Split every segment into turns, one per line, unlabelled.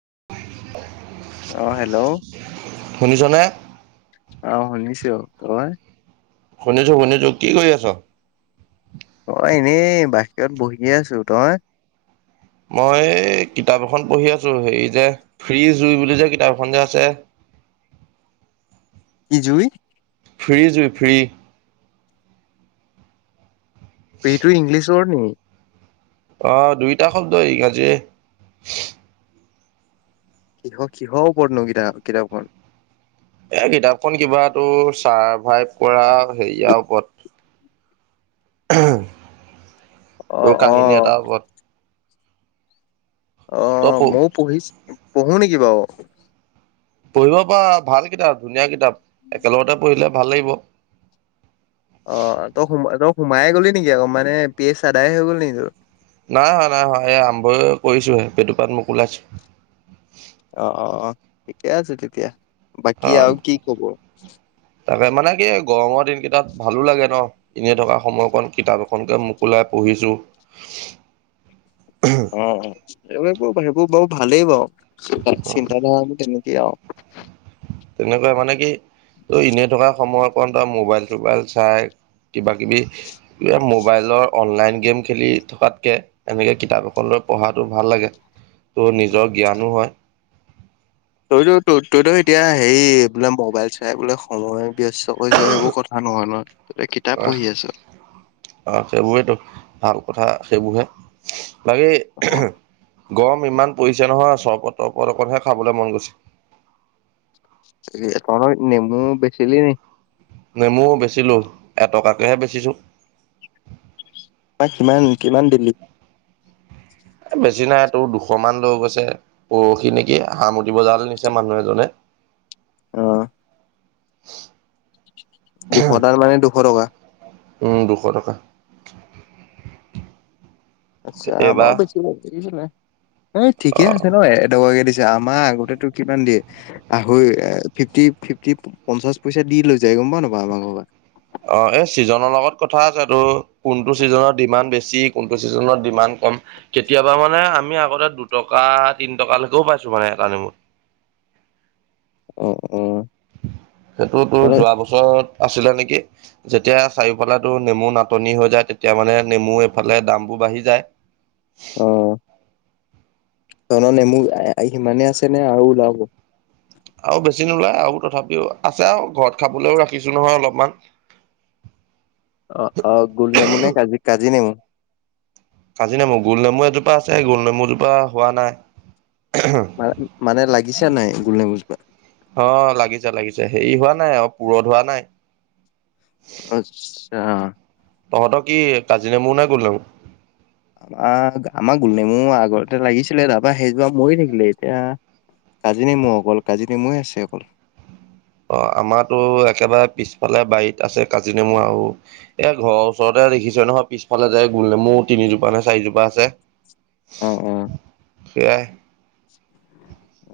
হয়
আহ হেল্ল'
শুনিছনে?
আহ শুনিছো তই [unintelligible]
শুনিছো শুনিছো কি কৰি আছ
অ এনেই বাহিয়ত বহি আছো তই [unintelligible]
মই কিতাপ এখন পঢ়ি আছো হেৰি যে ফ্ৰী জুই বুলি যে কিতাপ এখন যে আছে [inaudible]
কি জুই
ফ্ৰী জুই ফ্ৰী
প্ৰিটো ইংলিছ ৱৰ্ড নি
আহ দুইটা শব্দ ইংৰাজীয়ে
কিহৰ কিহৰ ওপতনো কিতাপ কিতাপখন
এ কিতাপখন কিবাতটো চাৰভাইভ কৰা হেৰিয়াৰ ওপৰত
অ
তোৰ
অ
কাহিনী এটা উপত।
অ মই পঢ়িছ পঢ়ো নেকি বাৰু
পঢ়িব পাৰ ভাল কিতাপ ধুনীয়া কিতাপ একেলগতে পঢ়িলে ভাল লাগিব।
অ তই সোমাই তই সোমাইে গ'লি নেকি আকৌ মানে পেজ আদাই হৈ গ'ল নেকি তোৰ
নাই হয় নাই এই আৰম্ভয় কৰিছোহে বেটুপাত মোক ওলাইছো
অ অ ঠিকে আছে তেতিয়া
অ
বাকী আৰু কি কব
তাকে মানে কি গৰমৰ দিন কেইটাত ভালো লাগে ন এনেই থকা সময়কণ কিতাপ এখনকে মোকলাই পঢ়ি ছো
উম এইবোৰ সেইবোৰ বাৰু ভালেই বাৰু
অ',
চিন্ত ধাৰা তেনেকেই আৰু
তেনেকুৱা মানে কি ত এনেই থকা সময়কণ ত মোবাইল চোবাইল চাই কিবা কিবি মোবাইলৰ অনলাইন গেম খেলি থকাতকে এনেকে কিতাপ এখন পঢ়াটো ভাল লাগে ত' নিজৰ জ্ঞানো হয়
তইতো ত তইতো এতিয়া হেৰি বোলে মোবাইল চাই বোলে সময়। ব্যস্ত কৰিছো সেইবোৰ কথা নহয় নহয়
আহ অ সেইবোৰেতো ভাল কথা সেইবোৰহে বাকী
অ',
গম ইমান পৰিছে নহয় চৰবত তৰবত অকনহে খাবলৈ মন গৈছে।
তই নেমু বেচিলি নি
নেমুও বেচিলো এটকাকেহে বেচিছো
কিমান কিমান দিবি
বেছি নাই তোৰ দুশমান লৈ গৈছে পৰহি নেকি সামটি বজাৰলৈ নিছে মানুহ এজনে [inaudible]
আহ দুশটাৰ মানে দুশ টকা
উম দুশ টকা
আচ্ছা আমাৰ
এইবাৰ
বেছি এই ঠিকে
অ'।
আছে ন এটকাকে দিছে। আমাৰ আগতেটো কিমান দিয়ে আহৰি ফিফটি ফিফটি পঞ্চাশ পইচা দি লৈ যায় গম পাও নাপাও আমাকবা
অ এই চিজনৰ লগত কথা আছে টো কোনটো ছিজনৰ ডিমাণ্ড বেছি কোনটো চিজ ডিমাণ্ড কম কেতিয়াবা মানে আমি আগতে দুটকা তিন টকালৈকেও পাইছো মানে এটানমত
অ অ
সেইটো তোৰ
তহঁতৰ
যোৱা বছৰত আছিলে নেকি যেতিয়া চাৰিওফালে নেমু নাটনি হৈ যায় তেতিয়া মানে নেমু এইফালে দাম বোৰ বাঢ়ি যায়।
অ। তহঁতৰ নেমু ইমানে আছে নে আৰু ওলাব
আৰু বেছি নোলায় আৰু তথাপিও আছে আৰু ঘৰত খাবলৈও ৰাখিছো নহয় অলপমান [unintelligible]
অ অ গোল নেমু নে কাজি কাজি নেমু
কাজি নমু গোল নমু এজোপা আছে গোল নেমুজোপা হোৱা নাই
ম মানে লাগিছো নাই গুল নেমু জোপা
অ লাগিছে লাগিছে হেৰি হোৱা নাই আৰু পুৰঠ হোৱা নাই।
অ অ।
তহঁতৰ কি কাজি নেমুৰ না গুল নেমু
আমা আমাৰ গুল নেমু আগৰতে লাগিছিলে তাৰাপা সেইজোপ মৰি থাকিলে এতিয়া কাজী নেমু অকল কাজী নেমুৱে আছে অকল
অ আমাৰটো একেবাৰে পিছফালে বাৰীত আছে কাজিনেমু আৰু এই ঘৰৰ ওচৰতে দেখিছ নহয় পিছফালে যায় গুল নেমু তিনিজোপা নে চাৰিজোপা আছে।
অ অ
সেইয়াই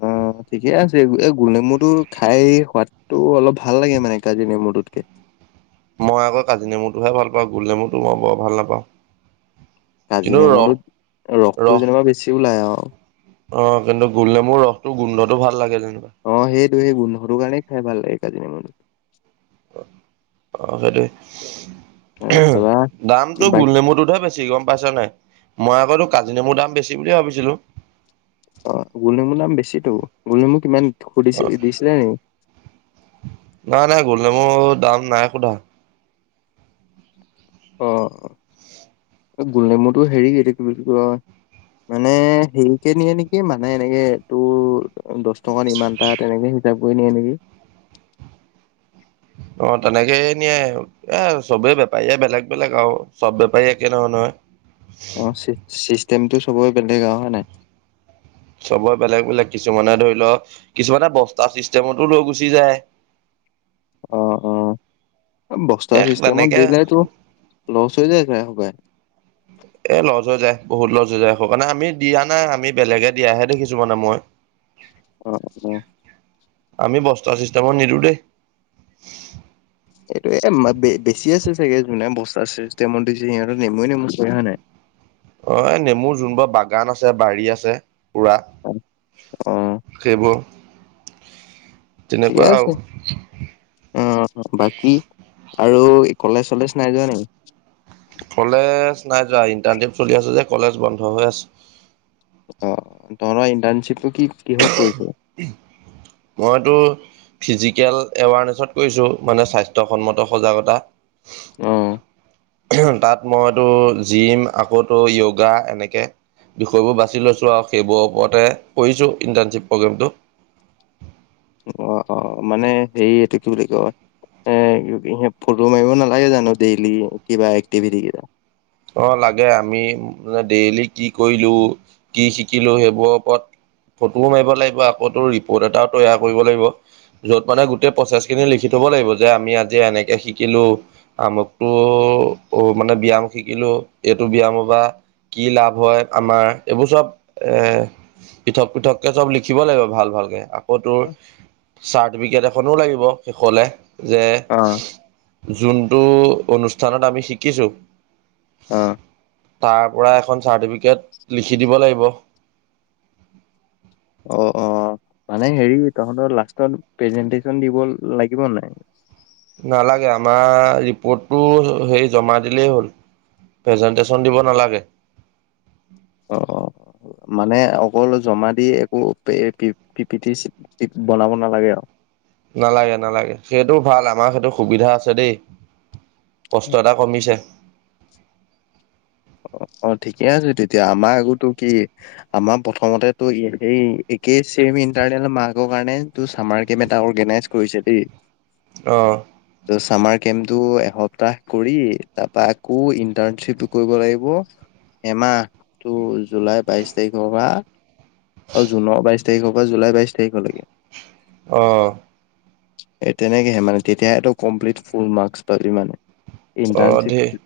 অ ঠিকে আছে এই গোল নমুটো খাই সোৱাদটো অলপ ভাল লাগে মানে কাজি নেমুটোতকে।
মই আকৌ কাজি নেমুটোহে ভাল পাওঁ গোল নেমুটো মই বৰ ভাল নাপাওঁ।
কাজি
কিন্তু
নেমু
ৰস
ৰসটো
ৰস
যেনিবা বেছি ওলায় আৰু।
অ কিন্তু গুল নেমু ৰসটো গোন্ধটো ভাল লাগে যেনিবা।
অ সেইটো সেই গোন্ধটো কাৰণেই খাই ভাল লাগে কাজিনেমু টো।
অ সেইটোৱে
অ তাৰপা
দামটো
বাক
গোল নমুটোতহে বেছি গম পাইছ নাই মই আকো কাজি নেমুৰ দাম বেছি বুলিয়ে ভাবিছিলো।
অ গোল নেমুৰ নাম বেছিতো গোল নমু কিমান
অ
সুধিছে দিছিলে নি
নাই নাই গল নাই মোৰ। দাম নাই সোধা।
অ গোলনেমুটো হেৰিতি কি বুলি কয় মানে হেৰিকে নিয়ে নেকি মানে এনেকে তোৰ দহ টকাত ইমানটা তেনেকে কিতাপ কৈ নিয়ে নেকি।
[unintelligible] অ তেনেকে এ নিয়ে এ চবে বেপাৰীয়ে বেলেগ বেলেগ আৰু চব বেপাৰী একে নহয় নহয়।
অ চিষ্টেমটো চবৰে বেলেগ আৰু হয় নাই।
চবৰে বেলেগ বেলেগ কিছুমানে ধৰি লওক কিছুমানে বস্তা চিষ্টেমতো লৈ গুচি যায়। [unintelligible]
অ অ বস্তা
এ
চিষ্টেমত
তেনেকে
দিলেতো লচ হৈ যায় চাগে সপাই।
এ লজ হৈ যায় বহুত লজ হৈ যায় আ কাৰণে আমি দিয়া নাই আমি বেলেগে দিয়াহে দেখিছো মানে মই। উ
অ অ
আমি বস্তা চিষ্টেমত নিদো দেই।
এইটো এ বেছি আছে চাগে বস্তা চ দিছে সিহঁতৰ নেমুৱে নেমু চাগে হয় নাই।
অ এই নেমুৰ যোনবোৰ বাগান আছে বাৰী আছে। পোৰা
অ'
সেইবোৰ তেনেকুৱা আৰু
চছে অ বাকি আৰু কলেজ চলেজ নাই যোৱা নেকি?
কলেজ নাই যোৱা ইণ্টাৰচিপ চলি আছে যে কলেজ বন্ধ হৈ আছে।
অ ত ইণ্টাৰ্নশিপটো কি? কিহত কৰিছ?
মইতো ফিজিকেল এৱাৰনেছত কৰিছোঁ মানে স্বাস্থ্যসন্মত সজাগতা।
আহ
তাত মইতো জিম আকৌ য়গা এনেকে বিষয়বোৰ বাছি লৈছো আৰু সেইবোৰৰ ওপৰতে কৰিছো ইন্টাৰ্শ্বিপ প্ৰগ্ৰেমটো।
অ অ মানে হে এইটো কি বুলি কয়। এ স ফটো মাৰিব নালাগে জানো ডেইলি কিবা এক্টিভিটি কেইটা।
অ লাগে আমি মান ডেইলি কি কৰিলো কি শিকিলো সেইবোৰৰ ওপৰত ফটোও মাৰিব লাগিব আকৌ তোৰ ৰিপৰ্ট এটাও তৈয়াৰ কৰিব লাগিব। য'ত মানে গোটেই প্ৰচেছ খিনি লিখি থব লাগিব যে আমি আজি এনেকে শিকিলো আমুকটো মানে ব্যাম শিকিলো এইটো ব্যায়াম বা কি লাভ হয় আমাৰ এইবোৰ চব এ পৃথক পৃথককে চব লিখিব লাগিব ভাল ভালকে আকৌ তোৰ। চাৰ্টিফিকেট এখনো লাগিব শেষলে। যে
অ
যোনটো অনুষ্ঠানত আমি শিকিছো।
অঁ!
তাৰ পৰা এখন চাৰ্টিফিকেট লিখি দিব লাগিব।
অ-অ মানে হেৰি তহঁতৰ লাষ্টত প্ৰেজেনটেচন দিব লাগিব নাই?
নালাগে আমাৰ ৰিপৰ্টটো হেৰি জমা দিলেই হ'ল। প্ৰেজেন্টেশচন দিব নালাগে?
অ-অ মানে অকল জমা দি একো পি-পিটি বনাব নালাগে আও।
নালাগে-নালাগে সেইটো ভাল আমাৰ সেইটো সুবিধা আছে দেই। কষ্ট এটা কমিছে।
[inaudible] অ ঠিকে আছে তেতিয়া আমাৰ আগতো কি আমাৰ প্ৰথমতেটো সেই একেই চেইম ইটাৰনেল মাৰ্কৰ কাৰণে তোৰ চামাৰ কেম এটা ডাঙৰকে অৰ্গেনাইজ কৰিছে দেই।
অ
ত' চামাৰ কেমটো এসপ্তাহ কৰি তাৰপা আকৌ ইন্টাৰ্নশ্বিপ কৰিব লাগিব এমাহ-টো জুলাই বাইশ তাৰিখৰ পৰা অ জুনৰ বাইশ তাৰিখৰ পৰা জুলাই বাইশ তাৰিখলৈকে।
অ
এই তেনেকেহে মানে তেতিয়াহো কমপ্লিট ফুল মাৰ্ক্স পাবি মানে।
অহ ধেৰ
ইণ্টাৰ্ণশ্বিপ,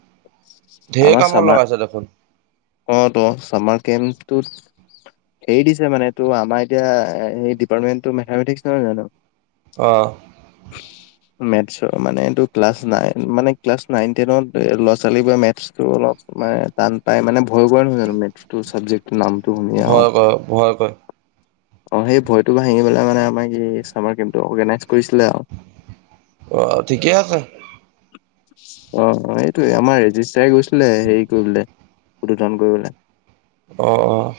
ধেৰ
আমাৰ
কামত লগাইছে দেখোন
চামাৰ অৱ তু চামাৰ কেম্পটোত হেৰি দিছে মানে এইটো আমাৰ এতিয়া এই ডিপাৰ্টমেন্টটো মেথামেটিক্স নহয় জানো।
আহ।
মেথছৰ মানে এইটো ক্লাছ নাইন মানে, ক্লাছ নাইন-টেনত ল'ৰা-ছোৱালীবোৰে মেথছটো অলপ মানে টান পাই মানে, ভয় কৰাৱা নহয় জানো মেথচটো চাবজেক্ট নামটো শুনিয়েই অ
ভয় কৰে ভয় কৰে
অ সেই ভয়তো ভাঙি পেলাই মানে আমাৰ কি চামাৰ কেমটো অৰ্গেনাইজ কৰিছিলে আৰু
অ, ঠিকেই আছে।
অ-অ এইটোৱেই আমাৰ ৰেজিষ্ট চাৰে গৈছিলে হেৰি কৰিবলে। উদ্বোধন কৰিবলে।
অ-অ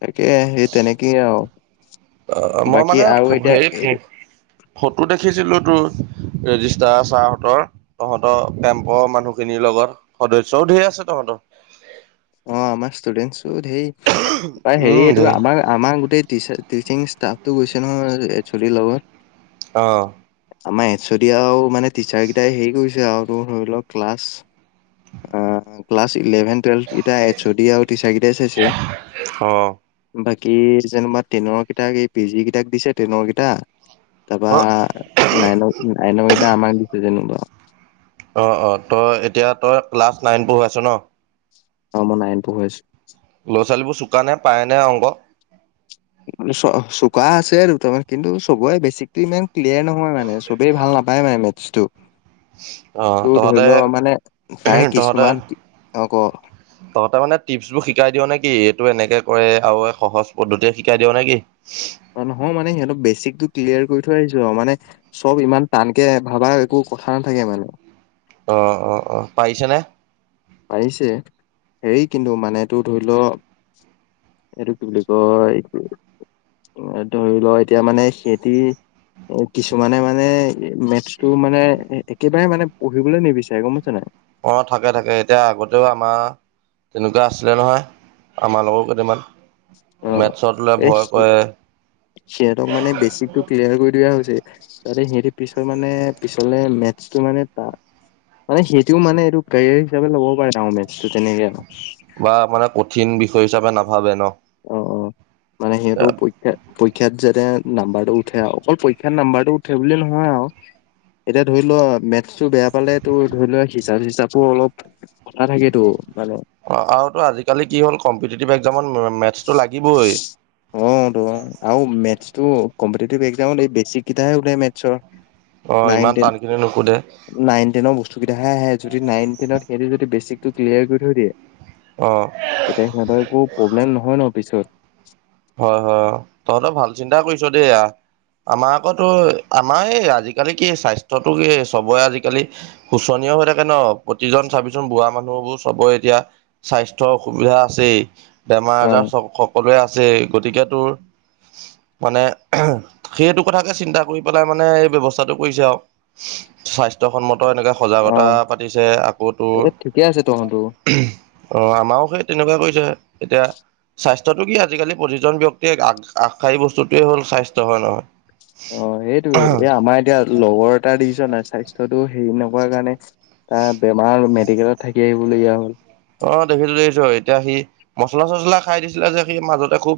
তাকে সেই তেনেকেই আও
অ মই মানে হেৰি, ফটো দেখিছিলো তোৰ। ৰেজিষ্টাৰ ছাৰহঁতৰ, তহঁতৰ কেম্পৰ মানুহখিনিৰ লগত সদস্যও ধেই আছে তহঁতৰ। [inaudible]
অ আমাৰ ষ্টুডেন্টচবোৰ ধেই প্ৰায় হেৰি
উম দে
এইটো আমাৰ-আমাৰ গোটেই টিচাৰ টিচিং ষ্টাফটো গৈছে নহয় একঞ্চলি লগত
অ
আমাৰ এছ দিয়াও মানে টিচাৰকেইটাই হেৰি কৰিছে। ধৰি লওক ক্লাছ-ক্লাছ ইলেভেন, টুৱেলভ এছ অ দি আও টিচাৰকেইটাই চাইছে।
অ
বাকী যেনোবা টেনৰকেইটাক এই পিজিকেইটাক দিছে টেইনৰকেইটা তাৰপা
অ
নাইন-নাইনকেইটা আমাক দিছে যেনিবা
অ-অ, তই এতিয়া তই ক্লাছ নাইন পঢ়ুৱাইছ ন?
অৱ, মই নাইন পঢ়ুৱাইছো।
ল'ৰা-ছোৱালীবোৰ চোকা নে, পাৰেনে অংক?
চোকা আছে দুটামান কিন্তু চবৰে বেচিকটো ইমান ক্লিয়াৰ নহয় মানে চবেই ভাল নহয় নাপায় মানে মেথছটো।
আহ,
তোৰ ধৰি
তহঁতে,
লও মানে তাৰে
তহঁতে
কিছুমান অ ক
তহঁতে মানে টিপছবোৰ শিকাই দিয় নেকি? এইটো এনেকে কৰে আৰু সহজ পদ্ধতিয়ে শিকাই দিয় নেকি?
নহয় মানে সিহঁত বেচিকটো ক্লিয়াৰ কৰি থৈ আহিছো আৰু মানে চব ইমান টানকে ভাবা একো কথা নাথাকে মানে
অ অ অ পাইছে নে।
পাৰিছে হেৰি কিন্তু মানেটো ধৰি লও। সেটোক কি বোলি কয়। ধৰি লও এতিয়া মানে সেতি। এ কিছুমানে মানে মেথছটো মানে একেবাৰে মানে পঢ়িবলৈ নিবিচাৰে গম পাইছ নাই।
অ থাকে থাকে এতিয়া আগতেও আমাৰ। তেনেকুৱা আছিলে নহয় আমাক।
অ এ সিহঁতক মানে বেচিকটো ক্লিয়াৰ কৰি দিয়া হৈছে। ত সিহতে পিছৰ মানে পিছলে মেছটো মানে তাত মানে সেইটিও মানে এইটো কেৰিয়াৰ হিচাপে ল'বও পাৰে না মেটছটো তেনেকে আও।
তু হিচাপে নভাবে ন।
অ অ মানে সিহঁতো পৰীক্ষা পৰীক্ষাত যে। যে নাম্বাৰটো উঠে অকল পৰীক্ষাৰ নাম্বাৰটো উঠে বুলি নহয় আও। এতিয়া ধৰি লোৱা মেথছটো বেয়া পালে তো ধৰি লোৱা হিচাপ চিচাপো অলপ কথা থাকেতো মানে।
অ আৰু তু আজিকালি কি হ'ল কম্পিটিভ একজামত।
অ ত আৰু মেটছ। টু কম্পিটিটিভ একজামত এই বেছিক কিতাহে ওলাই মেটছৰ।
অ', ইমান
নাইনটেন
টানখিনি নুসুধে
নাইনটেন বস্তু। কিটাহে আহে যদি নাইনটেনত সিহঁতি যদি বেচিক ক্লিয়াৰ কৰি থৈ দিয়ে।
অ',
তেতিয়া সিহঁতৰ একো প্ৰব্লেম নহয় ন পিছত।
হয় হয় তহঁতৰ ভাল চিন্তা কৰিছ দেই য়া। আমাৰ আকো আমাৰ এই আজিকালি কি স্বাস্থ্যটো কি চবৰে আজিকালি শুচনি। হৈ থাকে ন প্ৰতিজন চাবিচোন বুঢ়া মানুহবোৰ চবৰে এতিয়া স্বাস্থ্যৰ অসুবিধা আছেই। বেমাৰ
অ
আজাৰ সকলোৱে আছে গতিকে তোৰ। মানে সেইটো কথাকে চিন্তা কৰি পেলাই মানে এই ব্যৱস্থাটো কৰিছে আৰু স্বাস্থ্যসন্মত। এনেকে
অ
সজাগতা পাতিছে আকৌ তোৰ
এই ঠিকে আছে তহঁতো
অ আমাৰো সেই। তেনেকুৱা কৈছে এতিয়া স্বাস্থ্যটো কি আছে। আজিকালি প্ৰতিজন ব্যক্তিয়ে আগ আগশাৰী বস্তুটোয়ে হ'ল স্বাস্থ্য হয় নহয়।
অ সেইটোয়ে এই আমাৰ এতিয়া লগৰ এটা দেখিছ নাই স্বাস্থ্যটো হেৰি নকৱাৰ কাৰণে। তাৰ বেমাৰ মেডিকেলত থাকি আহিবলগীয়া হ'ল।
অ দেখিছো দেখিছো এতিয়া সি মচলা চচলা খাই দিছিলে যে সি মাজতে খুব।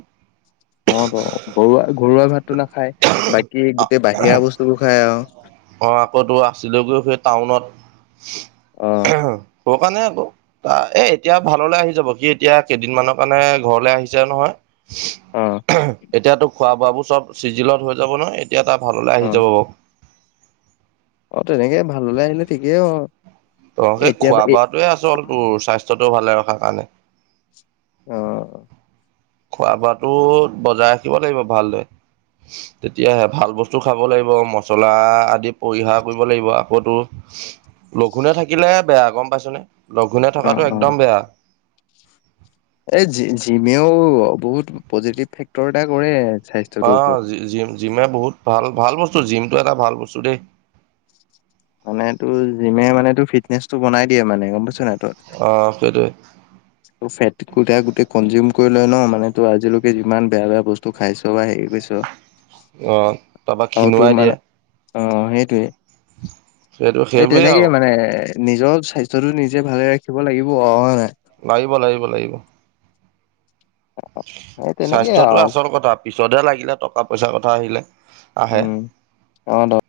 অ ত ঘৰুৱা ঘৰুৱা ভাতটো নাখায় বাকী গোটেই বাহিৰা বস্তুবোৰ খায় আৰু।
অ আকৌ তো আছিলোগৈ সেই টাউনত।
অ
ক কাৰণে আকৌ এ এতিয়া ভাললৈ আহি যাব সি এতিয়া কেইদিনমানানৰ কাৰণে ঘৰলে আহিছে নহয়।
অ।
এতিয়াতো খোৱা বোৱাবোৰ চব চিজিলত হৈ যাব নহ এতিয়া তাৰ ভাললে
অ
আহি যাব বাৰ।
অ তেনেকে ভাল হলে আহিলে ঠিকেই অ।
ত সেই
এতিয়া
খোৱা
বা- এ-
বোৱাাতোৱে আচল তোৰ স্বাস্থ্যটো ও ভালে ৰখাৰ কাৰণে।
অ।
খোৱা বোৱাটো বজাই ৰাখিব লাগিব ভালদৰে। তেতিয়াহে ভাল বস্তু খাব লাগিব মচলা আদি পৰিহাৰ কৰিব লাগিব আকৌতো। লঘোনে থাকিলে বেয়া গম পাইছনে লঘুনে
অ
থকাটো
অ
একদম বেয়া।
এই জি জিমেও বহুত পজিটিভ ফেক্টৰ এটা কৰে। স্বাস্থ্যটোৰ
অ
ওপৰত
জিম। জিমে বহুত ভাল ভাল বস্তু জিমটো এটা ভাল বস্তু দেই।
মানে তোৰ জিমে মানে ত ফিটনেচটো বনাই দিয়ে মানে গম পাইছ নাই। তই
অ সেইটোৱে।
ত ফেট কোটা গোটেই কনজিউম কৰি লয় ন মানে তোৰ আজিলৈকে যিমান বেয়া বেয়া বস্তু খাইছ বা হেৰি কৰিছ।
অ তাৰপা
আৰু তোৰ
খিনুৱাই
মানে
দিয়ে।
অ সেইটোৱে
সেইটো
এই
সেইবোৰেই আৰু
তেনেকে মানে। নিজৰ স্বাস্থ্যতো নিজে ভালে ৰাখিব লাগিব অ' হয় নাই?
লাগিব - লাগিব - লাগিব। কি
এই তেনেকেই
স্বাস্থ্যটো
আৰু
আচল কথা। পিছতহে লাগিলে টকা পইচাৰ কথা আহিলে, আহে।
উম অ' দ